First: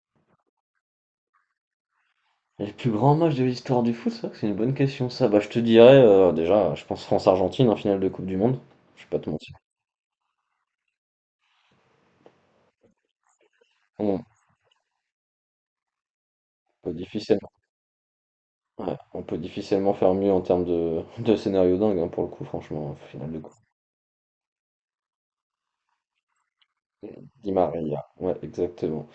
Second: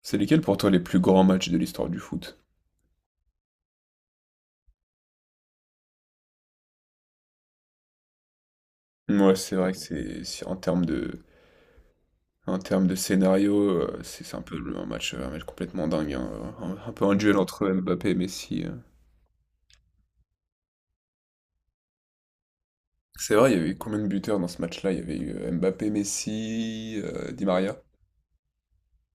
C'est lesquels pour toi les plus grands matchs de l'histoire du foot? Le plus grand match de l'histoire du foot, c'est vrai que c'est une bonne question ça. Je te dirais, déjà, je pense France-Argentine en finale de coupe du monde. Je vais pas te Ouais, mentir. c'est vrai que en termes de scénario, On c'est un peu un match complètement dingue, hein, un peut peu un duel difficilement entre Mbappé et Messi. Ouais, on peut difficilement faire mieux en termes de scénario dingue, hein, pour le coup, franchement, finale C'est de coupe. vrai, il y avait eu combien de buteurs dans ce match-là? Il y avait eu Mbappé, Messi, Di Di Maria. Maria, ouais, exactement.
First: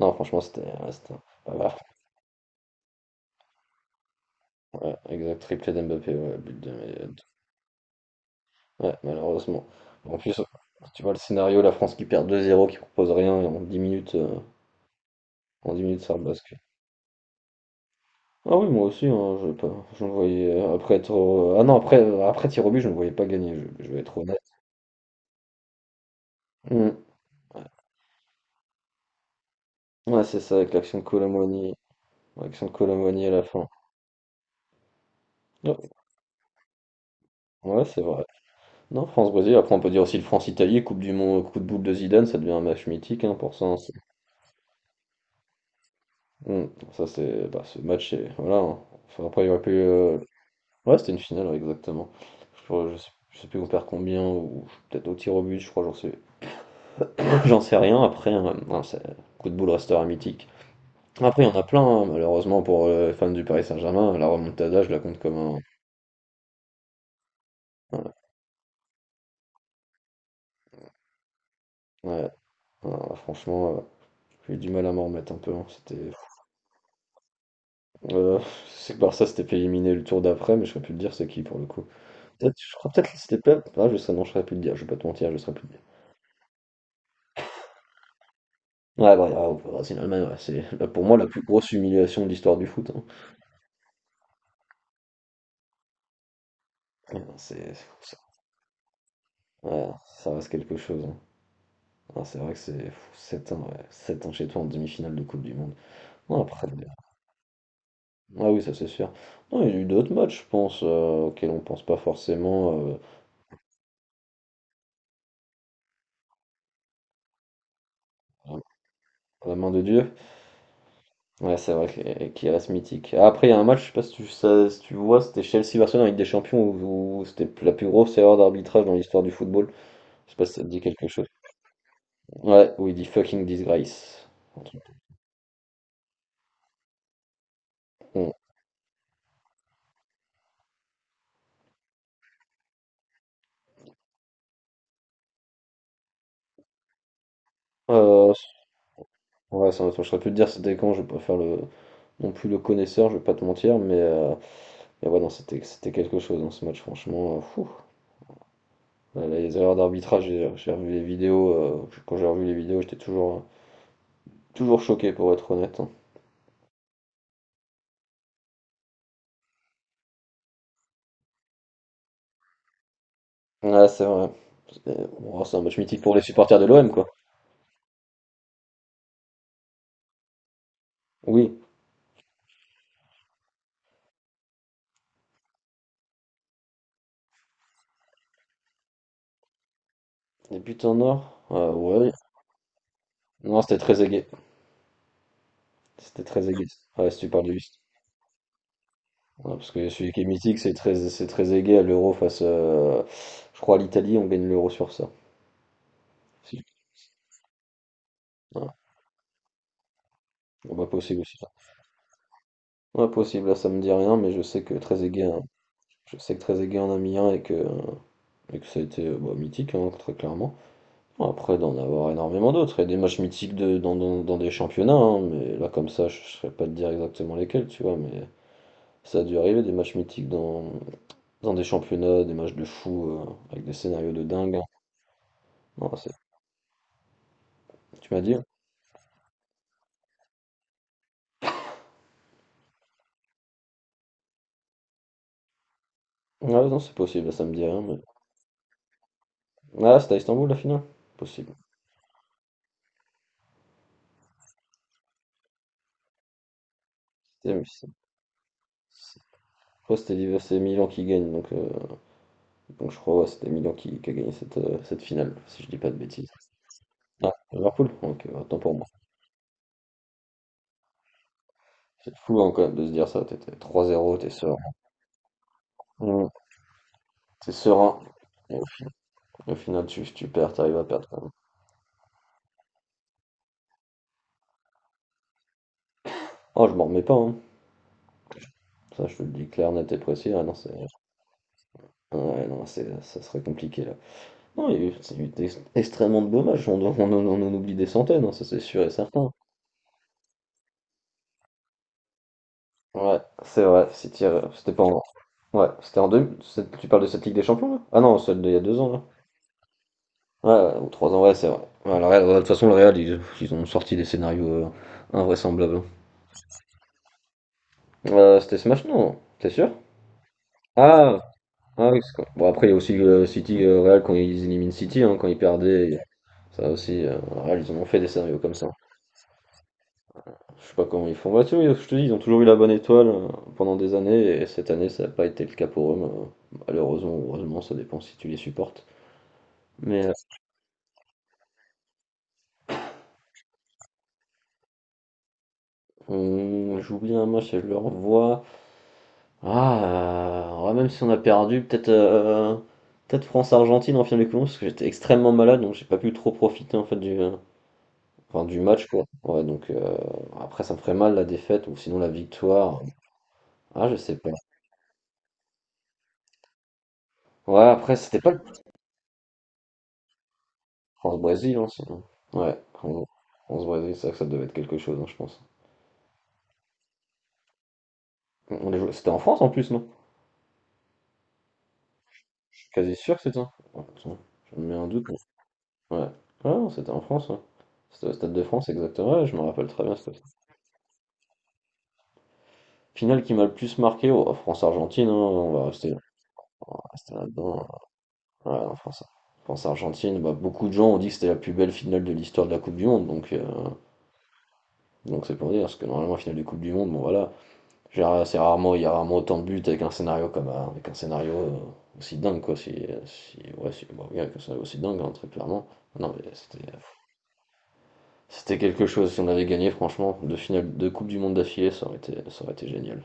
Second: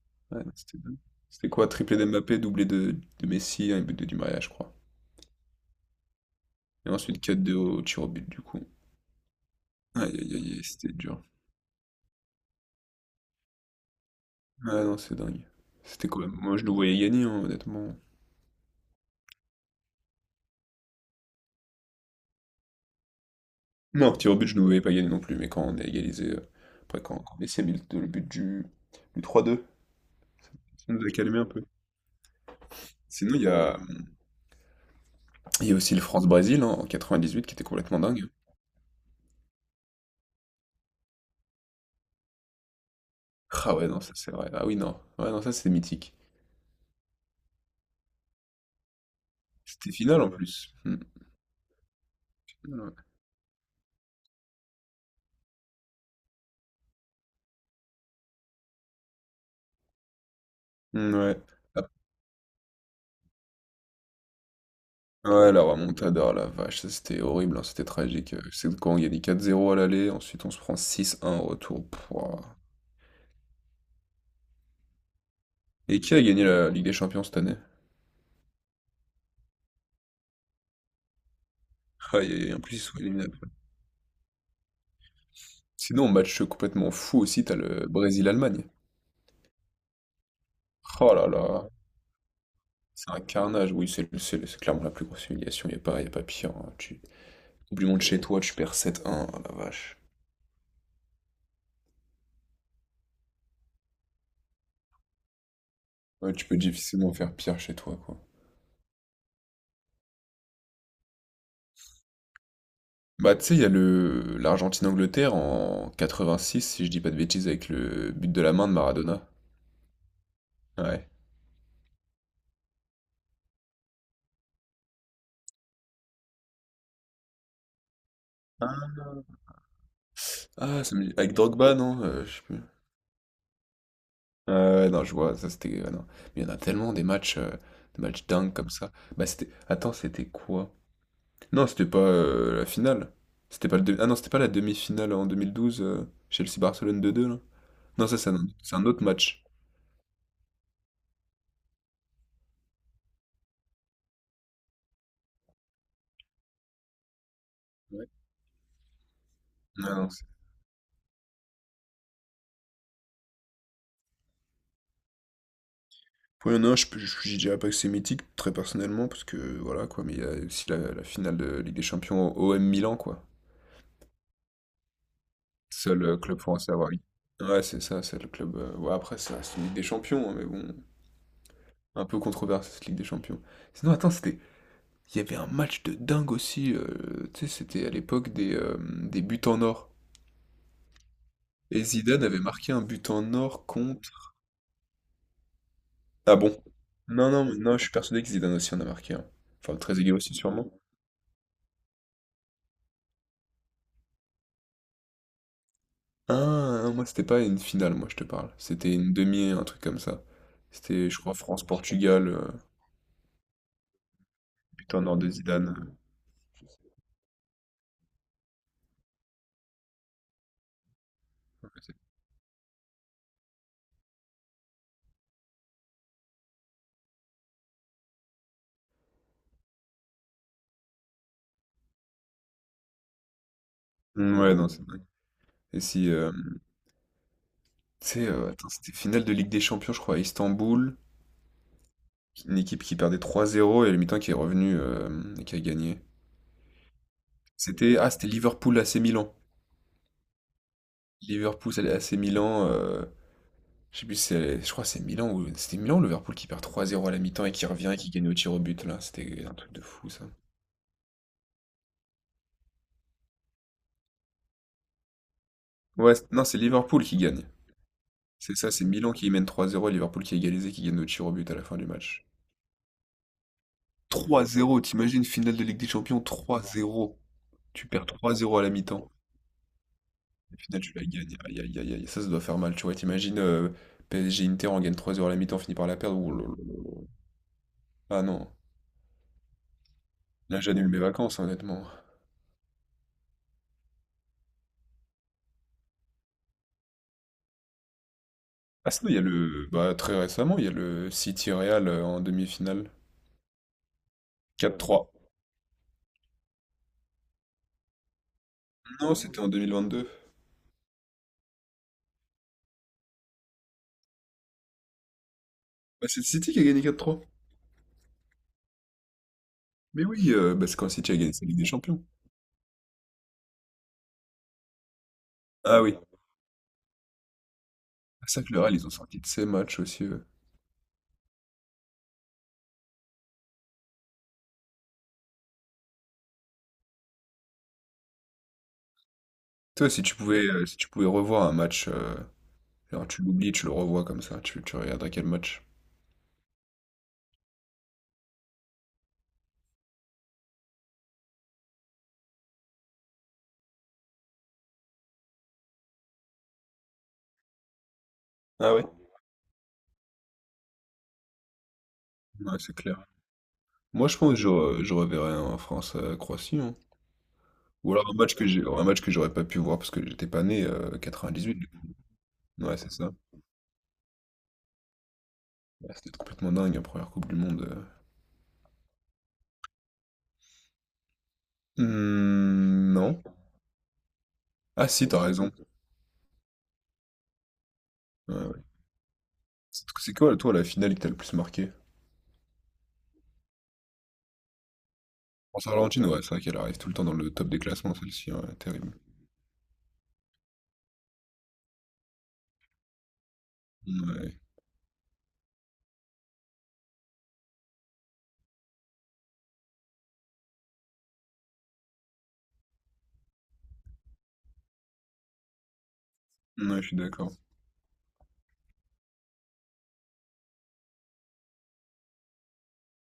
Non, franchement, Ouais, non, c'était, c'était ouais, c'était pas quoi? mal. Triplé d'Mbappé, doublé de Messi, un but de Di Maria, je crois. Ouais, exact, triplé d'Mbappé, ouais, but de Et ensuite Mbappé. quatre 2 au tir au but du coup. Ouais, malheureusement. En Aïe aïe plus, aïe, aïe, c'était tu vois le dur. scénario, la France qui perd 2-0, qui propose rien et Ouais, non, c'est dingue. en 10 minutes, C'était ça quoi? Moi, rebascule. je nous voyais gagner, hein, honnêtement. Ah oui, moi aussi, hein, je pas, je me voyais après être ah non après après tir au but, je ne voyais pas gagner, je vais Non, être tir au honnête. but, je ne voulais pas gagner non plus, mais quand on a égalisé, après Mm. quand Messi a mis le but du 3-2 Ouais, c'est ça, avec ça nous a calmé un peu. L'action de Colomboigny à Sinon, il la y fin. a, il y Ouais, a aussi le France-Brésil, hein, en 98 qui était ouais, c'est complètement vrai. dingue. Non, France-Brésil, après on peut dire aussi le France-Italie, Coupe du Monde, coup de boule de Zidane, ça devient un match mythique hein, pour ça, Ah hein, ouais, c'est- non, ça c'est vrai. Ah oui, non. Ouais, non, ça c'est mythique. Mm. Ça c'est bah, ce match est voilà, hein. Enfin, après il y aurait pu C'était final en plus. Hmm. ouais, c'était une finale ouais, exactement. Ouais. Je sais plus on perd combien ou peut-être au tir au but, je crois, j'en sais j'en sais rien après hein, non, c'est- coup de boule restera mythique. Hmm, ouais. Après, il y en a plein, hein, malheureusement pour les fans du Paris Saint-Germain, la remontada, je la compte Ah, comme ouais, un. la remontada, oh la vache, ça c'était horrible, hein, c'était Voilà. tragique. C'est quand on gagnait 4-0 à l'aller, ensuite on se prend 6-1 au retour. Ouais. Pouah. Alors, franchement, j'ai eu du mal à m'en remettre un peu, hein. Et C'était. qui a gagné la Ligue des Champions cette année? Euh, c'est que Barça s'était fait éliminer le tour d'après, mais je saurais plus te dire c'est qui pour le coup. Ah, et Peut-être, en je plus ils crois sont peut-être que éliminés. c'était Pep. Ah, je sais, non, je saurais plus te dire, je vais pas te mentir, je saurais plus te dire. Sinon, match complètement fou aussi, t'as le Brésil-Allemagne. Ouais, bah, ah, au Brésil, Allemagne, ouais, c'est là, pour Oh moi la là plus là, grosse humiliation de l'histoire du foot, hein. c'est un carnage. Oui, c'est clairement la plus grosse humiliation. Il n'y a pas, y a pas pire, hein. Ouais, non, c'est. Coupe du monde C'est- chez toi, tu perds 7-1. Oh la ouais, vache. ça reste quelque chose, hein. Ah, c'est vrai que c'est 7 ans, ouais, 7 ans chez toi en demi-finale de Coupe du Monde. Ouais, Non, tu peux après, bon, difficilement faire pire chez toi, quoi. ah oui, ça c'est sûr. Non, il y a eu d'autres matchs, je pense, auxquels on pense pas forcément Bah, tu sais, il y a le l'Argentine-Angleterre en 86, si je dis pas de bêtises, avec le but de la main de Maradona. à la main de Dieu. Ouais. Ouais, c'est vrai que- qu'il reste mythique. Ah, après, il y a un match, je sais pas si tu, ça- si tu vois, c'était Chelsea-Barcelone en Ligue des Champions, où, où c'était la plus grosse erreur d'arbitrage dans Ah, l'histoire du football. Je sais pas si ça te dit quelque chose. avec Drogba, non? Je sais plus. Ouais, où il dit fucking disgrace. Un Ah truc. ouais, non, je vois, ça c'était. Ah non. Mais il y en a tellement des matchs Bon. dingues comme ça. Bah, c'était. Attends, c'était quoi? Non, c'était pas la finale. C'était pas le demi- Ah non, c'était pas la demi-finale en 2012, Chelsea-Barcelone 2-2 là. Non, ça, c'est Euh, un, c'est un autre match. ouais, ça, je saurais plus te dire c'était quand, je vais pas faire le, non plus le connaisseur, je vais pas te mentir, mais ouais, non, c'était quelque chose dans ce match, franchement, fou. Ouais. Ouais, les erreurs Non, non, d'arbitrage, c'est- j'ai revu les vidéos, quand j'ai revu les vidéos, toujours choqué pour être honnête, hein. Ouais, non, je dirais pas que c'est mythique, très personnellement, parce que voilà quoi, mais il y a aussi la finale de Ligue des Champions au OM Milan, quoi. Ouais, c'est vrai. C'est oh, c'est un match mythique Seul pour les club supporters de français à l'OM, avoir gagné. quoi. Ouais, c'est ça, c'est le club. Ouais, après, ça reste une Ligue des Champions, hein, mais bon, Oui. un peu controversé cette Ligue des Champions. Sinon, attends, c'était. Il y avait un match de dingue aussi, tu sais, c'était à l'époque des buts en or. Les buts en or, Et ouais. Zidane avait marqué un but en Non, or c'était très aigué. contre. C'était Ah très bon? aigué. Ouais, si tu Non, parles non, de non, juste. je suis persuadé que Zidane aussi en a marqué un. Ouais, parce Enfin, que celui Trezeguet qui est aussi mythique, sûrement. C'est très aigué à l'euro face, je crois, à l'Italie. On gagne l'euro sur ça. Si. Ah, non, moi c'était pas une finale, moi je te parle. Ouais. C'était une demi, un truc comme ça. Bon, bah, C'était, je possible crois, aussi, ça. France-Portugal, Ouais, possible. Là, ça me dit rien, mais je sais que but très en or aigué, de hein, Zidane. je sais que très aigué en a mis un et que. Et que ça a été bah, mythique, hein, très clairement. Après, d'en euh, avoir énormément d'autres. Il y a des matchs mythiques dans des championnats, hein, mais là, comme ça, je ne saurais pas te dire exactement lesquels, tu vois, mais ça a dû arriver, des matchs mythiques dans, dans des championnats, des matchs de fou, avec des scénarios de Mm, ouais, dingue, hein. non, c'est dingue. Et Non, si, c'est- tu tu m'as sais, dit? Attends, c'était finale de Ligue des Champions, je crois, à Istanbul, une équipe qui perdait 3-0 et le mi-temps qui est revenu, et qui a gagné. Ah non, c'est possible, ça me dit rien, C'était, mais... ah, c'était Liverpool AC Milan. Ah, c'était à Istanbul, la finale? Possible. Liverpool AC Milan. Je sais plus si c'est, je crois que c'est Milan ou c'était Milan ou Liverpool qui perd 3-0 à la mi-temps et C'était... mais qui revient et qui gagne au tir au but là. c'est- C'était un truc de je crois que fou c'était ça. l'hiver- c'est Milan qui gagne, donc je crois ouais, qui a gagné cette, cette finale, si je dis pas de Ouais, bêtises. Non, c'est Liverpool qui Ah, gagne. Liverpool? Ok, C'est autant ça, pour c'est moi. Milan qui mène 3-0 et Liverpool qui a égalisé qui gagne au tir au but à la fin du C'est match. fou hein, quand même de se dire ça, t'es 3-0, t'es serein. 3-0, t'imagines finale de Ligue des Champions Mm. 3-0. T'es Tu serein. perds Et 3-0 à la mi-temps. Au final tu perds, Et t'arrives finale, à tu la perdre quand même. gagnes. Aïe aïe aïe aïe, ça doit faire mal, tu vois. T'imagines PSG Inter on gagne 3-0 à la mi-temps, on finit par la perdre. Ouh là là là Oh je m'en remets là. pas hein. Ah non. Ça je te le dis clair, net et précis. Ah non Là c'est. j'annule mes vacances, hein, honnêtement. Ouais non c'est ça serait compliqué là. Non, il y a eu, c'est eu extrêmement de dommages. On en oublie des centaines, hein, ça c'est sûr et Ah sinon, il y a certain. le bah, très récemment, il y a le City Real, en demi-finale. Ouais, c'est vrai, City, c'était quatre pas en. trois Ouais, c'était en deux, c'est- tu parles de cette Ligue des Champions là? Ah non, celle d'il y a deux ans là. Non, c'était en 2022. Ouais, ouais, ou trois ans, ouais, c'est vrai. Ouais, le Real, ouais, de toute façon, ils ont sorti des scénarios invraisemblables, hein. Bah, c'est le City qui a gagné 4-3. C'était ce match? Non, t'es sûr? Mais oui, bah, c'est quand City a Ah, gagné sa Ligue des ah oui, Champions. c'est quoi. Bon, après, il y a aussi City, Real, quand ils éliminent City, hein, quand ils Ah perdaient, et- oui. ça aussi, Real, ils en ont fait des C'est scénarios ça que comme le ça. Real, ils ont sorti de ces matchs aussi. Je sais pas comment ils font. Bah, tu vois, je te dis, ils ont toujours eu la bonne étoile pendant des années, et cette année, ça n'a pas été le cas pour eux, mais, malheureusement, ou heureusement, ça dépend si tu les supportes. Toi, si Mais tu pouvais, euh, si tu pouvais revoir un match, genre, tu l'oublies, tu le revois comme ça, tu regarderais quel match. on- j'oublie un match et je le revois. Ah, ouais, même si on a perdu, peut-être peut-être France-Argentine en finale de couloir, parce que j'étais extrêmement malade, donc j'ai pas pu trop profiter en fait du, enfin, du Ah ouais? match, quoi. Ouais, donc après, ça me ferait mal la défaite ou sinon la Ouais, c'est victoire. clair. Ah, je Moi, sais je pas. pense que je reverrais un France-Croatie, hein. Ouais, Ou après, alors c'était pas le un match que j'aurais pas pu voir parce que j'étais pas né, 98, France-Brésil, hein, du coup. sinon. Ouais, Ouais, c'est France- ça. France-Brésil, c'est ça que ça devait être quelque chose, hein, je pense. Ouais, c'était complètement dingue, la première Coupe du Monde. On les jouait- c'était en France en plus, non? Je suis Hmm, quasi sûr que non. c'était ça. Oh, attends, je me mets un Ah doute, si, t'as raison. mais- ouais. Ah, non, c'était en France, ouais. C'était au Stade Ouais, de ouais. France, exactement. Ouais, je me rappelle très C'est bien, c'est c'était- quoi, toi, la finale qui t'a le plus marqué? finale qui m'a le plus marqué, oh, France-Argentine, hein, France-Argentine, ouais, c'est vrai qu'elle on arrive va tout le temps dans rester le top là-dedans, des hein. classements, celle-ci, ouais, Ouais, non, terrible. France, France Argentine, bah, beaucoup de gens ont dit que c'était la plus belle finale de l'histoire de la Coupe du Monde, Ouais, donc c'est pour dire, parce que normalement la finale de Coupe du Monde, bon voilà, genre, c'est rarement, il y a rarement autant de buts avec un scénario comme avec un scénario aussi dingue quoi, si, si ouais si bon, oui, avec un scénario aussi dingue hein, très clairement. Non mais ouais, je suis d'accord. c'était quelque chose, si on avait gagné franchement, deux finales de Coupe du Monde d'affilée, ça aurait été génial.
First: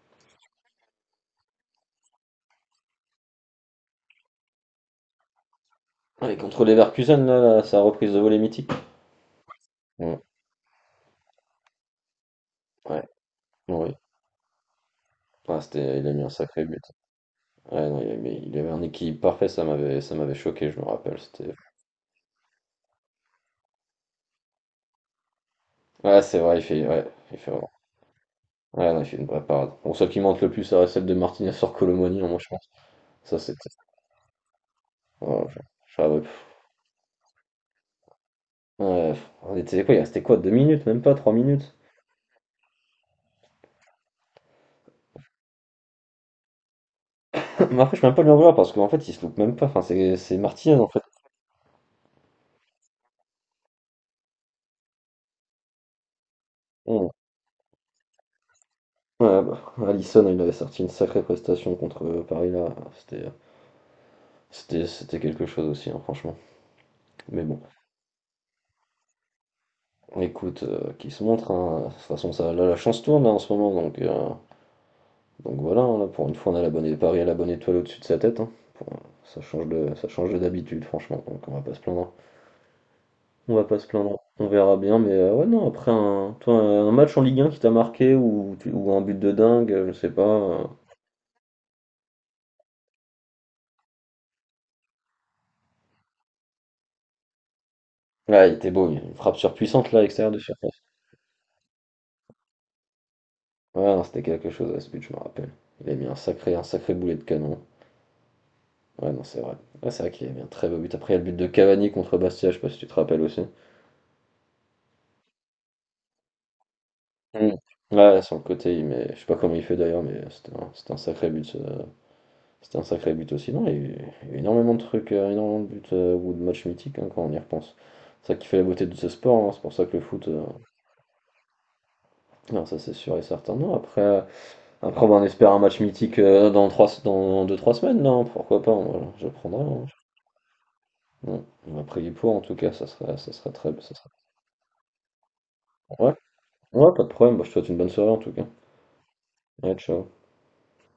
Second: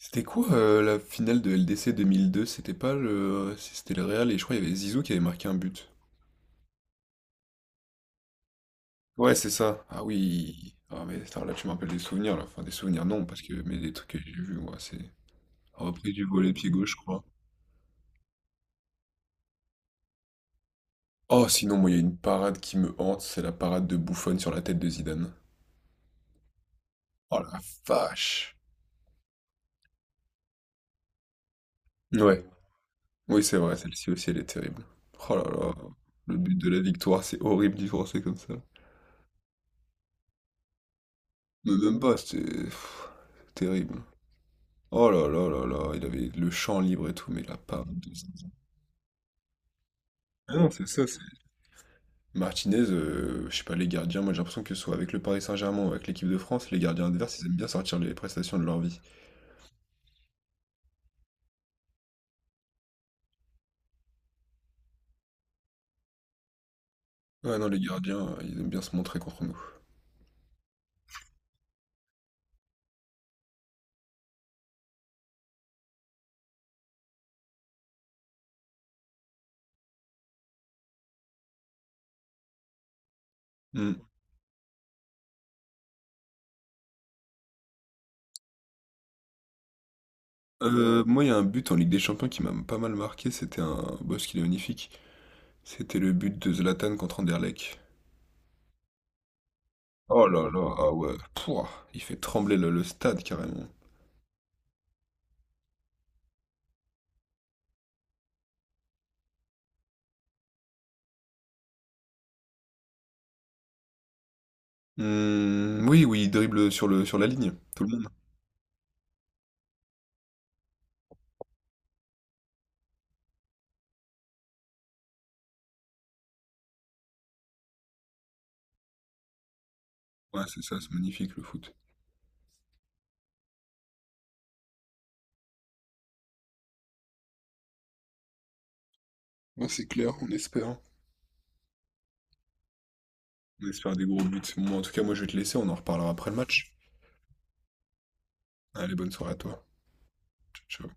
C'était quoi, la finale de LDC 2002? C'était pas le... C'était le Real et je crois qu'il y avait Zizou qui avait marqué un but. Et contre les Leverkusen là, sa reprise de volée mythique. Ouais, c'est ça. Ah Ouais, oui. Ah mais attends, là tu me rappelles des souvenirs là. Enfin, des souvenirs ouais, non, parce que mais des oui. trucs que j'ai vus, moi c'est Ah, c'était, il repris a mis du un volet sacré pied but. gauche, je crois. Ouais, non, il- mais il avait un équilibre parfait, ça m'avait choqué, je me rappelle. Oh, C'était. sinon, moi, il y a une parade qui me hante, c'est la parade de Buffon sur la tête de Zidane. Ouais c'est vrai, il fait. Ouais, il Oh fait la vraiment. vache. Ouais, non, il fait une vraie parade. Bon, celle qui monte le plus, ça reste celle de Martinez sur Colomani, moi, Ouais, je pense. Ça, oui, c'est c'était. vrai, celle-ci aussi, elle est terrible. Oh là Oh, là, je serais- ouais, le but pff. de la victoire, c'est horrible d'y penser comme ça. Ouais, pff, on était quoi, il restait quoi, deux minutes, même pas, trois Mais minutes. même pas, c'était pff, terrible. Oh là là là là, il avait le champ libre et tout, mais la Mais après, parade je peux de même pas lui en Zidane. vouloir parce qu'en fait, il se loupe même pas. Enfin, c'est Ah non, Martinez, c'est en fait. ça, Martinez, je sais pas, les gardiens, moi j'ai l'impression que ce soit avec le Paris Saint-Germain ou avec l'équipe de France, les gardiens Bon. adverses, ils aiment bien sortir les prestations de leur vie. Ouais, bah, Alisson, il avait sorti une sacrée prestation contre Paris, là. C'était c'était quelque chose aussi, hein, franchement. Mais Ouais, bon. non, les gardiens, ils aiment bien se montrer contre nous. Écoute, qui se montre, hein. De toute façon, ça, là, la chance tourne là, en ce moment, donc voilà, hein, là, pour une fois, on a la bonne, Paris a la bonne étoile au-dessus de sa tête, hein. Pour- ça change de d'habitude, franchement, donc on va pas se plaindre, hein. On va pas se Hmm. plaindre, on verra bien, mais ouais, non, après un, toi, un match en Ligue 1 qui t'a marqué ou, tu- ou un but de dingue, je sais pas, Moi, il y a un but en Ligue des Champions qui m'a pas mal marqué, c'était un boss qu'il est magnifique. C'était le but de Zlatan contre Anderlecht. Ah, il était beau, il y a une frappe surpuissante là, à Oh l'extérieur de là là, surface. ah ouais, pouah, il fait trembler le stade carrément. Ouais, non, c'était quelque chose à ce but, je me rappelle. Il a mis un sacré boulet de canon. Ouais, non, c'est vrai. Ouais, c'est vrai qu'il a mis un très beau but. Après, il y a le but de Cavani contre Bastia, je sais pas si tu te rappelles aussi. Hmm, oui, oui, il dribble sur la ligne, Mm. tout le monde. Ouais, sur le côté, il met... je sais pas comment il fait d'ailleurs, mais c'était un sacré but, ce- c'était un sacré but aussi. Non, il y a eu énormément de trucs, énormément de buts ou de matchs mythiques hein, quand on y repense. C'est ça qui fait la beauté de ce sport, hein, c'est pour ça que le foot, Ouais, c'est ça, c'est magnifique le foot. non, ça c'est sûr et certain. Non, après, après bah, on espère un match mythique dans trois, dans deux trois semaines, non, pourquoi pas, moi, je prendrai, Ouais, hein. c'est clair, on espère. Ouais. On va prier pour en tout cas, ça serait On très. Ça espère des serait... gros buts. Moi, en tout cas, moi je vais te laisser, on en reparlera Ouais, après le match. ouais, pas de problème, bah, je te souhaite une bonne soirée en tout cas. Allez, bonne soirée à toi. Ouais, ciao. Ciao. Ciao.